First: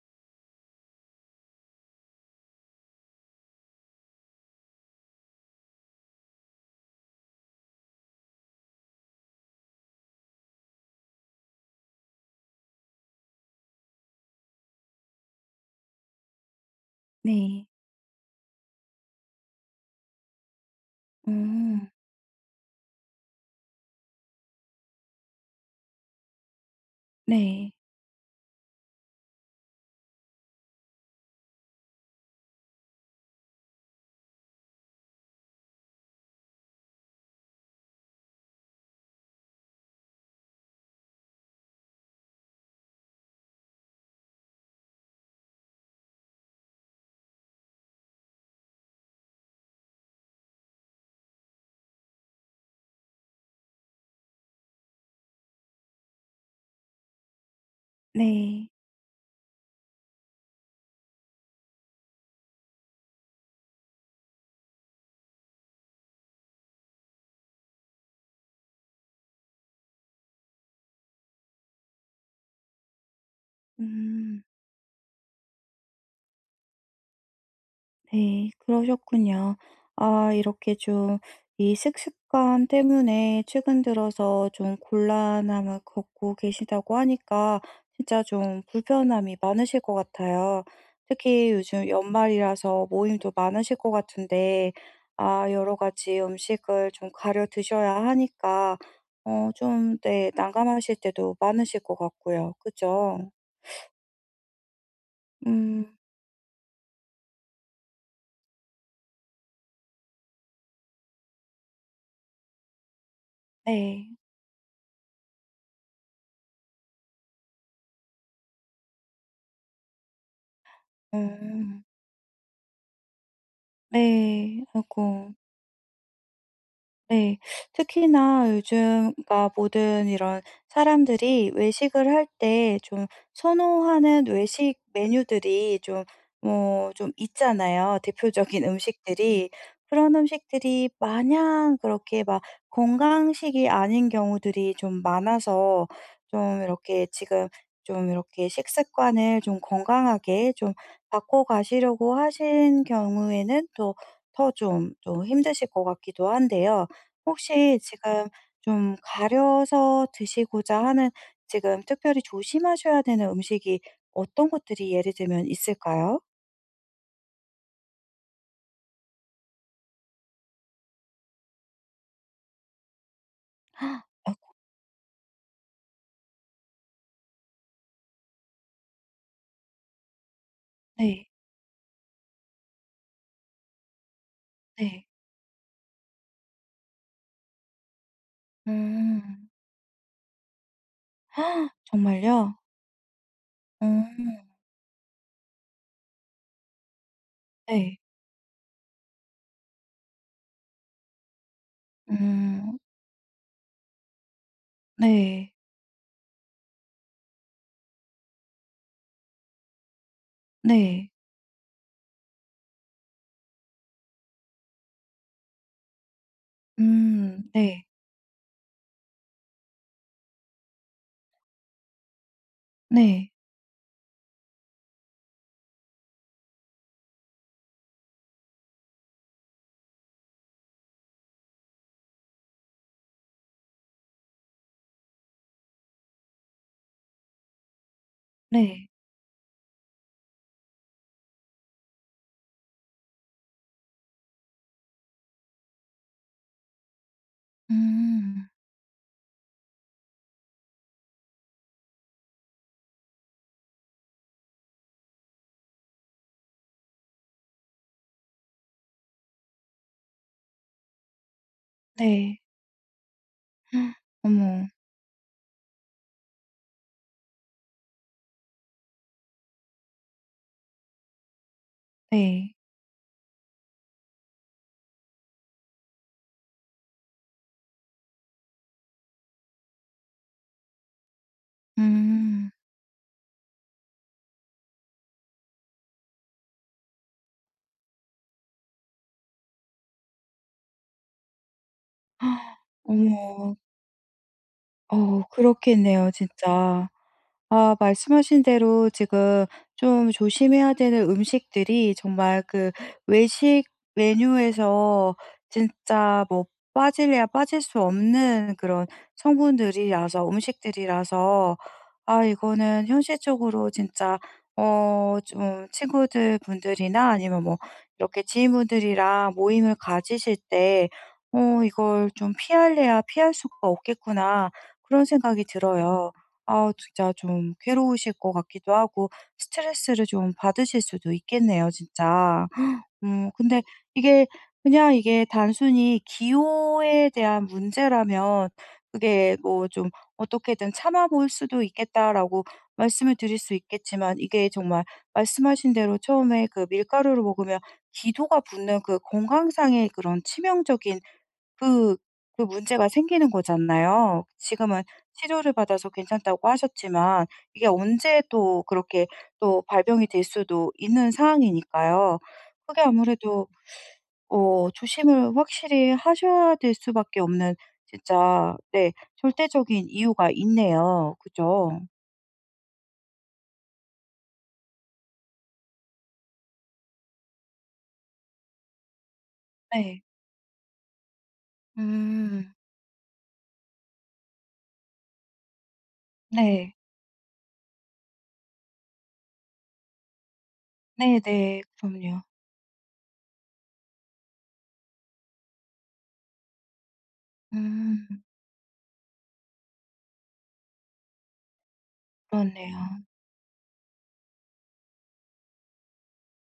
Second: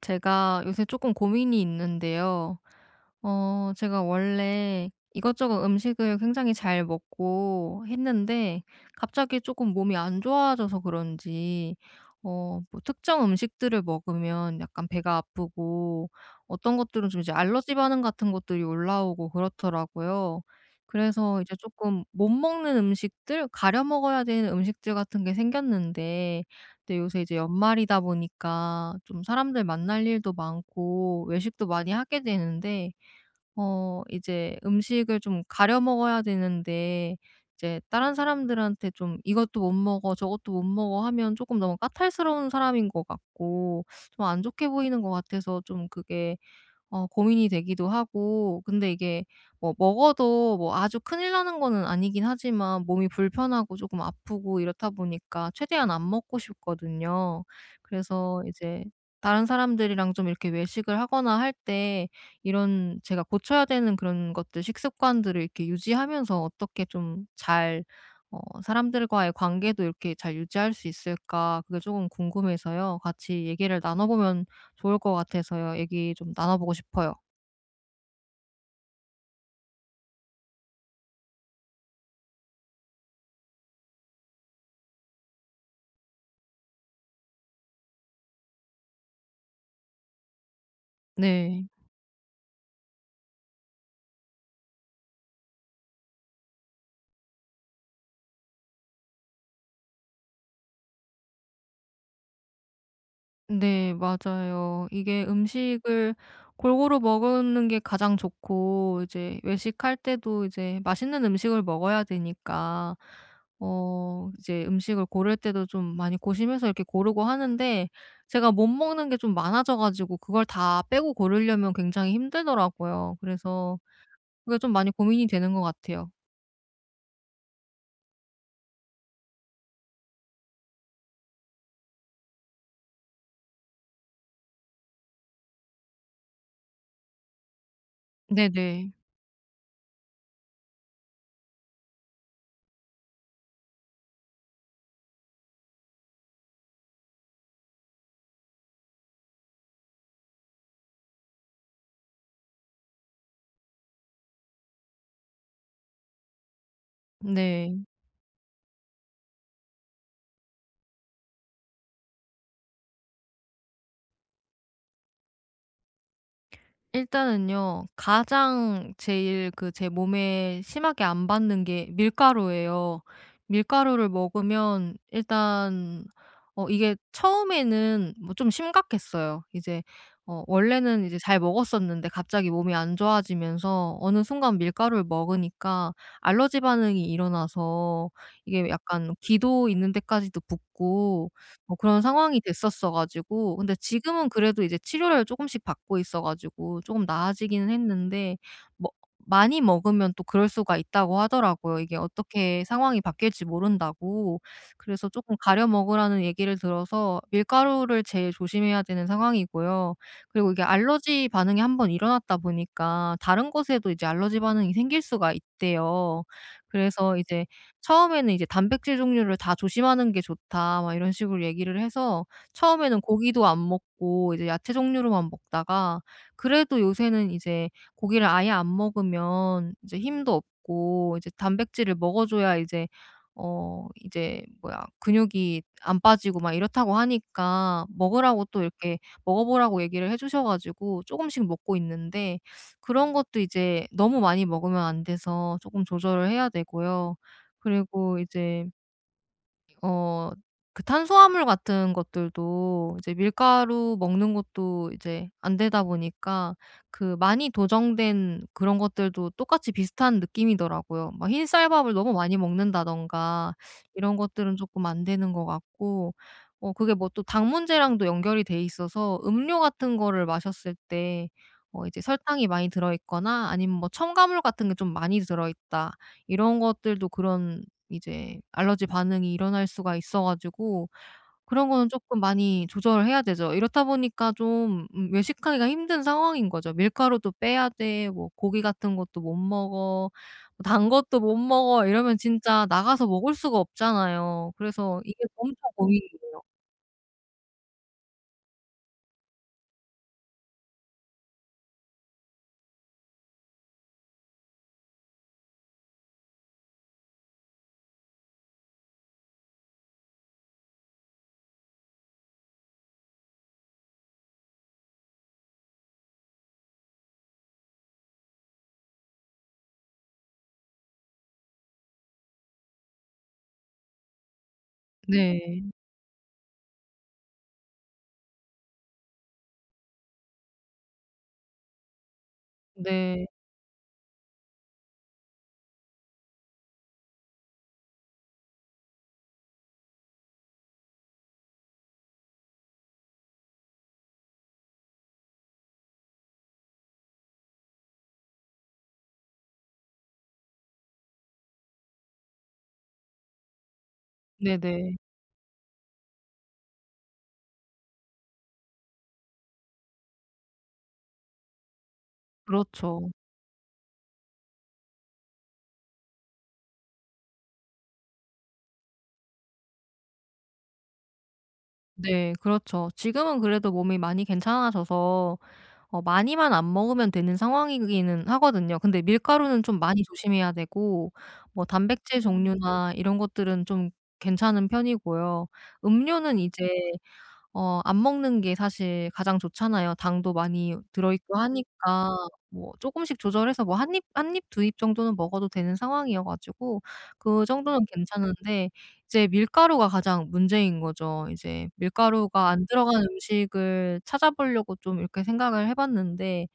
제가 요새 조금 고민이 있는데요. 제가 원래 이것저것 음식을 굉장히 잘 먹고 했는데 갑자기 조금 몸이 안 좋아져서 그런지 뭐 특정 음식들을 먹으면 약간 배가 아프고 어떤 것들은 좀 이제 네. 알러지 반응 같은 것들이 올라오고 그렇더라고요. 그래서 이제 음, 조금 못 먹는 음식들, 가려 먹어야 되는 음식들 같은 게 생겼는데, 근데 요새 이제 네. 연말이다 보니까 좀 사람들 만날 일도 많고 외식도 많이 하게 되는데 이제 음식을 좀 가려 먹어야 되는데, 이제 다른 사람들한테 좀 "이것도 못 먹어. 저것도 못 먹어." 하면 조금 너무 까탈스러운 사람인 것 같고 좀 안 좋게 보이는 것 같아서, 좀 그게 고민이 되기도 하고. 근데 이게 뭐 먹어도 뭐 아주 큰일 나는 거는 아니긴 하지만 몸이 불편하고 조금 아프고 이렇다 보니까 최대한 안 먹고 싶거든요. 그래서 네. 이제 다른 사람들이랑 좀 이렇게 외식을 하거나 할 때 이런 제가 고쳐야 되는 그런 것들, 식습관들을 이렇게 유지하면서 어떻게 좀 잘 사람들과의 관계도 이렇게 잘 유지할 수 있을까, 그게 조금 궁금해서요. 같이 얘기를 나눠 음 보면 좋을 것 같아서요. 얘기 좀 나눠보고 싶어요. 네. 그러셨군요. 아 이렇게 좀 이 식습관 때문에 최근 들어서 좀 곤란함을 겪고 계시다고 하니까 진짜 좀 불편함이 많으실 것 같아요. 특히 네. 요즘 연말이라서 모임도 많으실 것 같은데 아 여러 가지 음식을 좀 가려 드셔야 하니까 좀 네 난감하실 때도 많으실 것 같고요. 그죠? 네, 맞아요. 이게 음. 음식을 골고루 먹는 게 가장 좋고, 이제 외식할 때도 이제 맛있는 음식을 먹어야 되니까 네. 이제 음식을 고를 때도 좀 많이 고심해서 이렇게 고르고 하는데, 제가 못 먹는 게 좀 많아져 가지고 그걸 다 빼고 고르려면 음, 굉장히 힘들더라고요. 그래서 그게 네. 좀 많이 고민이 아이고. 되는 것 같아요. 네. 특히나 요즘 그러니까 모든 이런 사람들이 외식을 할 때 좀 선호하는 외식 메뉴들이 좀 뭐 좀 있잖아요, 대표적인 네네. 음식들이. 그런 음식들이 마냥 그렇게 막 건강식이 아닌 경우들이 좀 많아서 좀 이렇게 지금 좀 이렇게 식습관을 좀 건강하게 좀 바꿔 가시려고 하신 경우에는 또 더 좀 힘드실 것 같기도 한데요. 네. 혹시 지금 좀 가려서 드시고자 하는 지금 특별히 조심하셔야 되는 음식이 어떤 것들이 예를 들면 있을까요? 일단은요, 가장 제일 그 제 몸에 심하게 안 받는 게 밀가루예요. 밀가루를 아 먹으면 일단 이게 처음에는 뭐 좀 심각했어요. 이제 원래는 이제 네. 잘 먹었었는데 갑자기 몸이 안 좋아지면서 어느 순간 밀가루를 네. 먹으니까 알러지 반응이 일어나서 이게 약간 음. 귀도 있는 데까지도 붓고 아, 그런 상황이 정말요? 됐었어 가지고. 근데 지금은 음. 그래도 이제 치료를 쪼금씩 받고 있어 가지고 쪼금 나아지기는 네. 했는데, 뭐 많이 먹으면 또 그럴 수가 있다고 하더라고요. 이게 어떻게 음. 상황이 바뀔지 모른다고. 그래서 쪼끔 네. 가려 먹으라는 얘기를 들어서 밀가루를 제일 조심해야 되는 상황이고요. 그리고 이게 네. 알러지 반응이 한번 일어났다 보니까 다른 것에도 이제 알러지 반응이 생길 수가 있대요. 그래서 음. 이제 네. 처음에는 이제 "단백질 종류를 다 조심하는 게 좋다." 막 이런 식으로 얘기를 해서 처음에는 네. 고기도 안 먹고 이제 야채 종류로만 먹다가, 그래도 요새는 이제 고기를 아예 안 먹으면 이제 힘도 없고 이제 단백질을 먹어 줘야 이제 뭐야, 근육이 안 빠지고 막 이렇다고 하니까 먹으라고 또 네. 이렇게 먹어 보라고 얘기를 해 주셔 가지고 조금씩 먹고 있는데, 그런 것도 이제 너무 많이 먹으면 안 돼서 조금 조절을 해야 되고요. 그리고 음. 이제 어 그 탄수화물 같은 것들도 이제 밀가루 먹는 것도 이제 안 되다 보니까 그 많이 도정된 그런 것들도 똑같이 비슷한 느낌이더라고요. 막 흰쌀밥을 너무 많이 네. 먹는다든가 헉, 이런 것들은 어머. 조금 안 되는 것 같고, 그게 뭐 또 당 문제랑도 연결이 돼 있어서 음료 같은 거를 마셨을 때 이제 설탕이 네. 많이 들어 있거나 아니면 뭐 첨가물 같은 게 좀 많이 들어 있다, 이런 것들도 그런 이제 알러지 반응이 일어날 수가 있어 가지고 그런 거는 조금 음. 많이 조절해야 되죠. 이렇다 보니까 좀 외식하기가 힘든 상황인 거죠. 밀가루도 빼야 돼. 뭐 고기 같은 것도 못 먹어. 뭐단 것도 못 먹어. 이러면 아, 진짜 나가서 먹을 어머. 수가 없잖아요. 그래서 이게 엄청 그렇겠네요, 고민이에요. 진짜. 아 말씀하신 대로 지금 좀 조심해야 되는 음식들이 정말 그 외식 메뉴에서 진짜 뭐 빠질래야 빠질 수 없는 그런 성분들이라서, 음식들이라서, 아 이거는 현실적으로 진짜 좀 친구들 분들이나 아니면 뭐 이렇게 지인분들이랑 모임을 가지실 때 '어 이걸 좀 피할래야 피할 수가 없겠구나.' 그런 생각이 네. 들어요. 아 진짜 좀 괴로우실 것 같기도 하고, 스트레스를 좀 받으실 수도 있겠네요, 진짜. 네. 근데 이게, 그냥 이게 단순히 기호에 대한 문제라면 그게 뭐좀 어떻게든 참아 볼 수도 있겠다라고 말씀을 드릴 수 있겠지만, 이게 정말 말씀하신 대로 처음에 그 밀가루를 먹으면 기도가 붙는, 그 건강상의 그런 치명적인, 그 그 문제가 생기는 거잖아요. 지금은 네네. 치료를 받아서 괜찮다고 하셨지만 이게 언제 또 그렇게 또 발병이 될 수도 있는 상황이니까요. 그게 그렇죠. 아무래도 조심을 확실히 하셔야 될 수밖에 없는, 진짜 네 절대적인 이유가 있네요. 그죠? 네, 그렇죠. 지금은 그래도 몸이 많이 괜찮아져서 많이만 안 먹으면 되는 상황이기는 하거든요. 근데 밀가루는 좀 많이 네. 조심해야 되고, 뭐 단백질 음. 종류나 이런 것들은 좀 괜찮은 편이고요. 음료는 이제 네. 안 먹는 게 사실 가장 좋잖아요. 당도 많이 들어있고 네네. 하니까. 그럼요. 뭐 쪼끔씩 조절해서 뭐 한입 한입 두입 정도는 먹어도 되는 상황이어 가지고 그 정도는 음 괜찮은데, 이제 밀가루가 가장 문제인 거죠. 이제 밀가루가 안 그렇네요. 들어간 음식을 찾아보려고 좀 이렇게 생각을 해 봤는데,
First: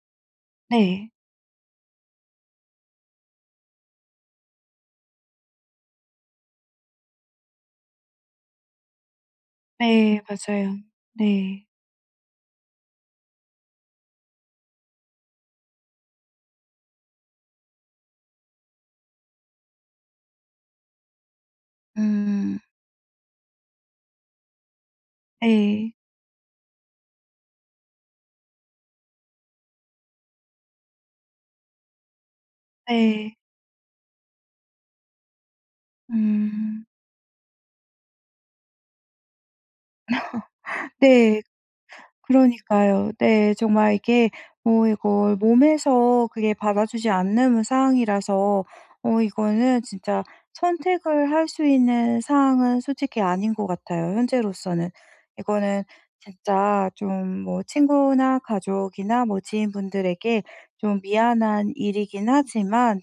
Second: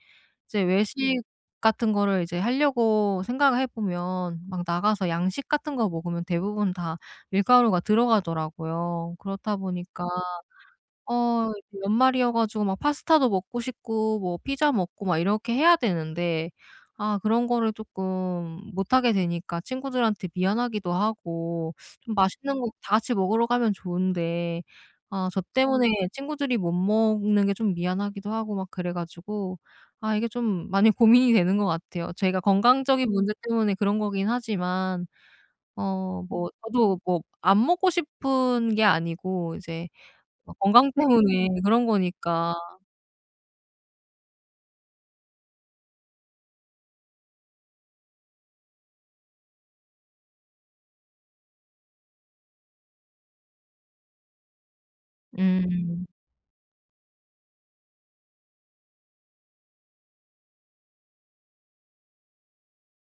이제 네. 외식 같은 거를 이제 하려고 생각을 해 보면 막 나가서 양식 같은 거 먹으면 대부분 다 밀가루가 들어가더라고요. 그렇다 보니까 네, 맞아요. 네. 이제 연말이어 가지고 막 파스타도 먹고 싶고 뭐 피자 먹고 막 이렇게 해야 되는데, 아 그런 거를 쪼끔 못 하게 되니까 친구들한테 미안하기도 하고, 좀 맛있는 음. 거 다 같이 먹으러 가면 좋은데 아 저 때문에 네. 친구들이 못 먹는 게 좀 미안하기도 하고 막 그래 가지고. 아 이게 좀 많이 고민이 되는 것 같아요. 제가 건강적인 문제 네. 때문에 그런 거긴 하지만 뭐 음. 저도 뭐 안 먹고 싶은 게 아니고 이제 건강 네. 때문에 그런 거니까. 그러니까요. 네. 정말 이게 뭐 이걸 몸에서 그게 받아주지 않는 사항이라서, 이거는 진짜 선택을 할 수 있는 사항은 솔직히 아닌 것 같아요, 현재로서는. 이거는 음. 진짜 좀 뭐 친구나 가족이나 뭐 지인분들에게 좀 미안한 일이긴 하지만,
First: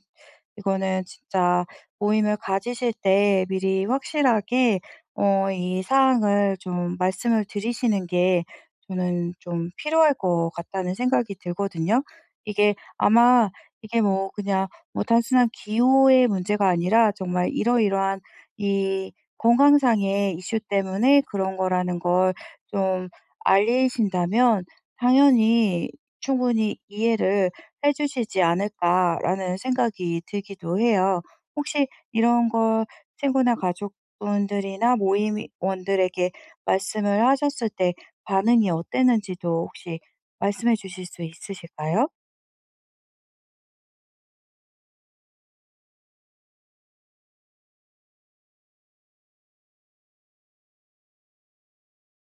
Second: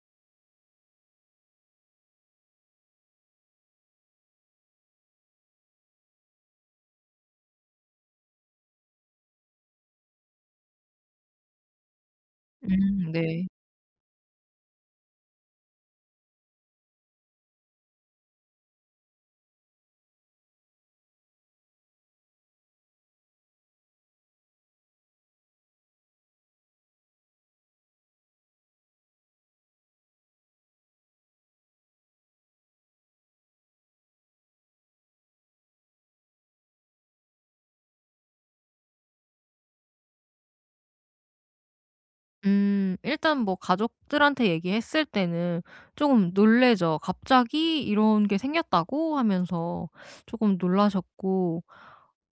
이거는 진짜 모임을 가지실 때 미리 확실하게 이 사항을 좀 말씀을 드리시는 게 저는 좀 필요할 것 같다는 생각이 들거든요. 이게 음, 네. 아마 이게 뭐 그냥 뭐 단순한 기호의 문제가 아니라 정말 이러이러한 이 건강상의 이슈 때문에 그런 거라는 걸 좀 알리신다면, 당연히 충분히 이해를 해 주시지 않을까라는 생각이 들기도 해요. 혹시 이런 걸 친구나 가족분들이나 모임원들에게 말씀을 하셨을 때 반응이 어땠는지도 혹시 말씀해 주실 수 있으실까요? 일단 뭐 가족들한테 얘기했을 때는 쪼금 놀라죠. "갑자기 이런 게 생겼다고?" 하면서 쪼금 놀라셨고,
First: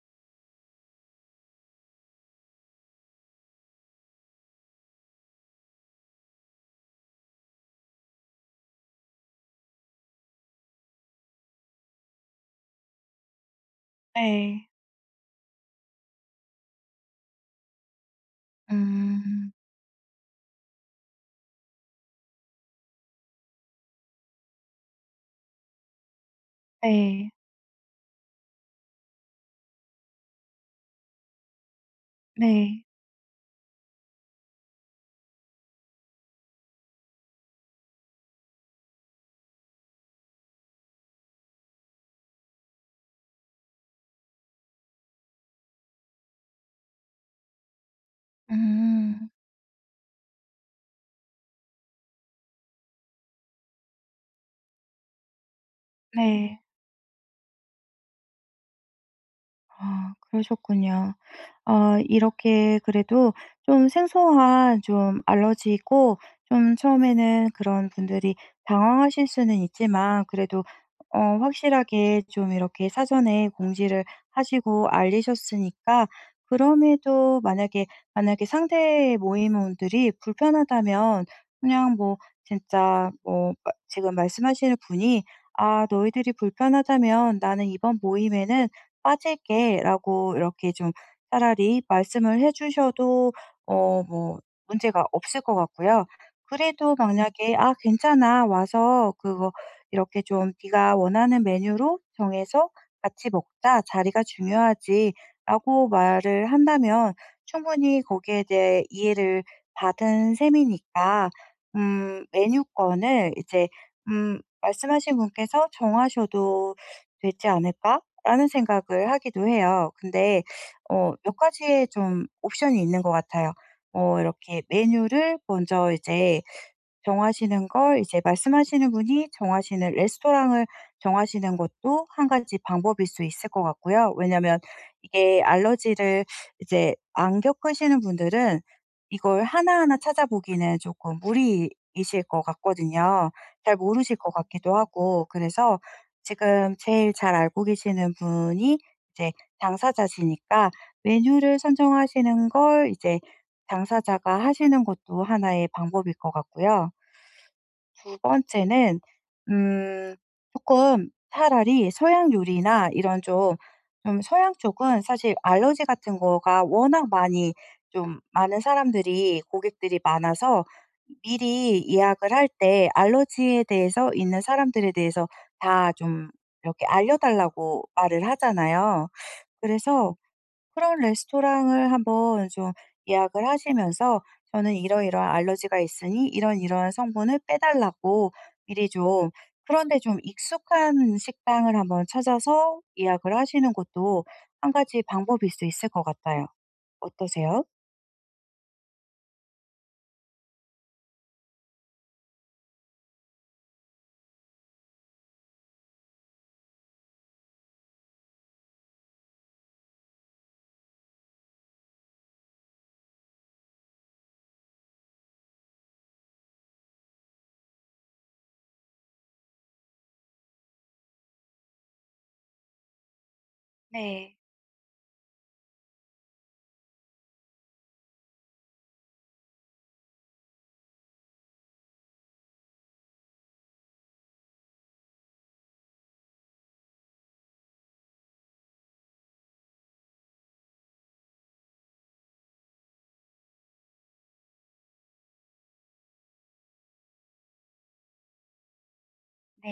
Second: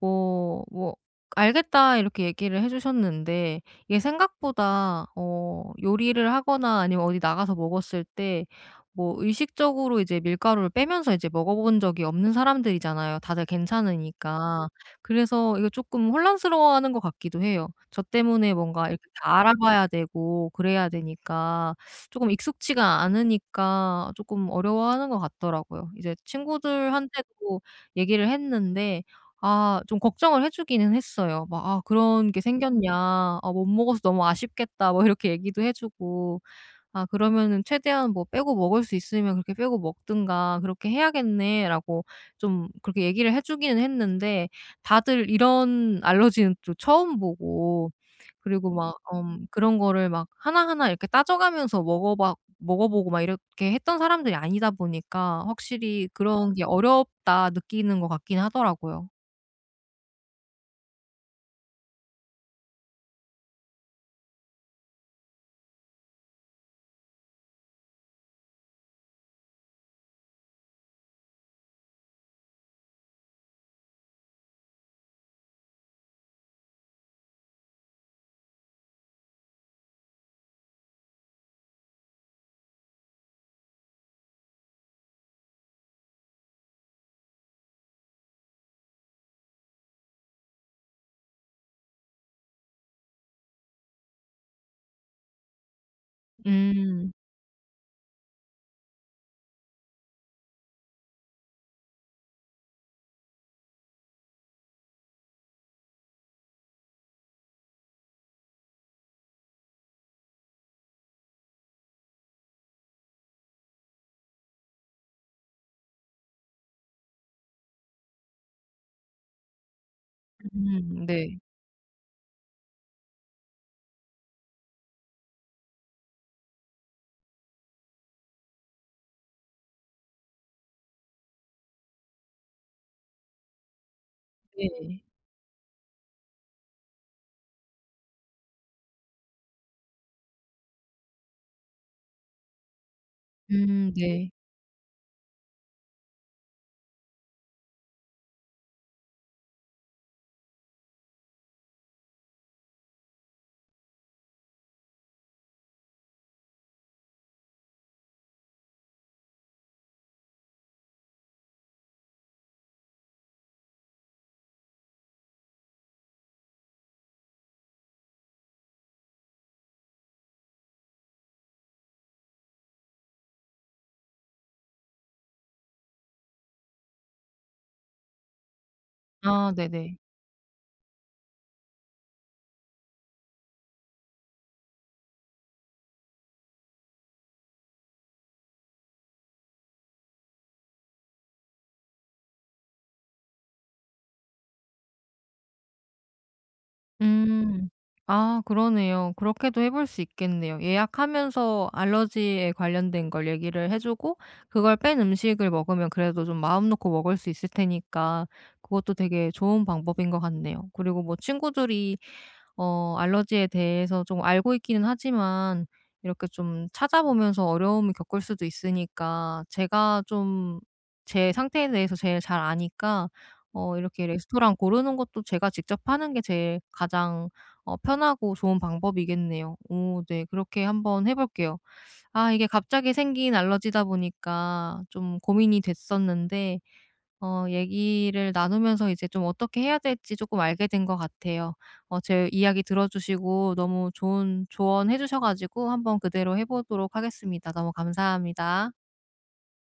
뭐 "알겠다." 이렇게 얘기를 해 주셨는데, 이게 생각보다 요리를 하거나 아니면 어디 나가서 먹었을 때 뭐 의식적으로 이제 밀가루를 빼면서 이제 먹어 본 적이 없는 사람들이잖아요, 다들 괜찮으니까. 네. 그래서 이거 조금 혼란스러워하는 것 같기도 해요. 저 때문에 뭔가 이렇게 다 음. 알아봐야 되고 그래야 되니까 조금 익숙지가 않으니까 조금 어려워하는 것 같더라고요. 이제 네. 친구들한테도 얘기를 했는데, 아 좀 걱정을 해 주기는 했어요. 막 "아 그런 게 네. 생겼냐. 아 못 먹어서 너무 아쉽겠다." 뭐 이렇게 얘기도 해 주고. '아 그러면은 최대한 뭐 빼고 먹을 수 있으면 그렇게 빼고 먹든가 그렇게 해야겠네.'라고 좀 그렇게 얘기를 해 주기는 했는데, 다들 이런 알러지는 또 처음 보고, 그리고 막 음. 그런 거를 막 하나하나 이렇게 따져가면서 먹어 보고 막 이렇게 했던 사람들이 아니다 보니까 확실히 그런 네. 게 어렵다 느끼는 것 같긴 하더라고요. 아 그러셨군요. 이렇게 그래도 좀 생소한 좀 알러지이고, 좀 처음에는 그런 분들이 당황하실 수는 있지만, 그래도 확실하게 좀 이렇게 사전에 공지를 하시고 알리셨으니까, 그럼에도 만약에 상대 모임원들이 불편하다면 그냥 뭐 진짜 뭐 마 지금 말씀하시는 분이 "아 너희들이 불편하다면 나는 이번 모임에는 빠질게."라고 이렇게 좀 차라리 말씀을 해 주셔도 뭐 문제가 없을 것 같고요. 그래도 음. 만약에 "아 괜찮아. 와서 그거 이렇게 좀 네가 원하는 메뉴로 정해서 같이 먹자. 자리가 중요하지."라고 말을 한다면, 충분히 거기에 대해 이해를 받은 셈이니까 메뉴권을 이제 말씀하신 분께서 정하셔도 되지 않을까라는 생각을 하기도 해요. 근데 음, 몇 네. 가지의 좀 옵션이 있는 것 같아요. 이렇게 메뉴를 먼저 이제 정하시는 걸, 이제 말씀하시는 분이 정하시는 레스토랑을 정하시는 것도 한 가지 방법일 수 있을 것 같고요. 왜냐면 네. 이게 알러지를 이제 안 겪으시는 분들은 이걸 하나하나 찾아보기는 조금 무리이실 것 같거든요. 잘 음, 모르실 네. 것 같기도 하고. 그래서 지금 제일 잘 알고 계시는 분이 이제 당사자시니까, 메뉴를 선정하시는 걸 이제 당사자가 하시는 것도 하나의 방법일 것 같고요. 두 번째는 음금 차라리 서양 요리나 이런 좀 서양 쪽은 사실 알러지 같은 거가 워낙 많이, 좀 많은 사람들이, 고객들이 많아서 미리 예약을 할 때 알러지에 대해서 있는 사람들에 대해서 다 좀 이렇게 알려 달라고 말을 하잖아요. 아, 네네. 그래서 그런 레스토랑을 한번 좀 예약을 하시면서 "저는 이러이러한 알러지가 있으니 이런 이러한 성분을 빼달라."고 미리 좀, 그런 데 좀 익숙한 식당을 한번 찾아서 예약을 하시는 것도 한 가지 방법일 수 있을 것 같아요. 어떠세요? 음. 아, 그러네요. 그렇게도 해볼 수 있겠네요. 예약하면서 알러지에 관련된 걸 얘기를 해 주고 그걸 뺀 음식을 먹으면 그래도 좀 마음 놓고 먹을 수 있을 테니까 그것도 되게 좋은 방법인 것 같네요. 그리고 뭐 친구들이 알러지에 대해서 좀 알고 있기는 하지만 이렇게 좀 찾아보면서 어려움을 겪을 수도 있으니까, 제가 좀 제 상태에 대해서 제일 잘 아니까 이렇게 네. 레스토랑 고르는 것도 제가 직접 하는 게 제일 가장 편하고 좋은 방법이겠네요. 오, 네. 그렇게 한번 해 볼게요. 아 이게 갑자기 생긴 알러지다 보니까 좀 고민이 됐었는데 얘기를 나누면서 이제 좀 어떻게 해야 될지 조금 알게 된 것 같아요. 제 이야기 들어 주시고 너무 좋은 조언해 주셔 가지고 한번 그대로 해 보도록 하겠습니다. 너무 감사합니다.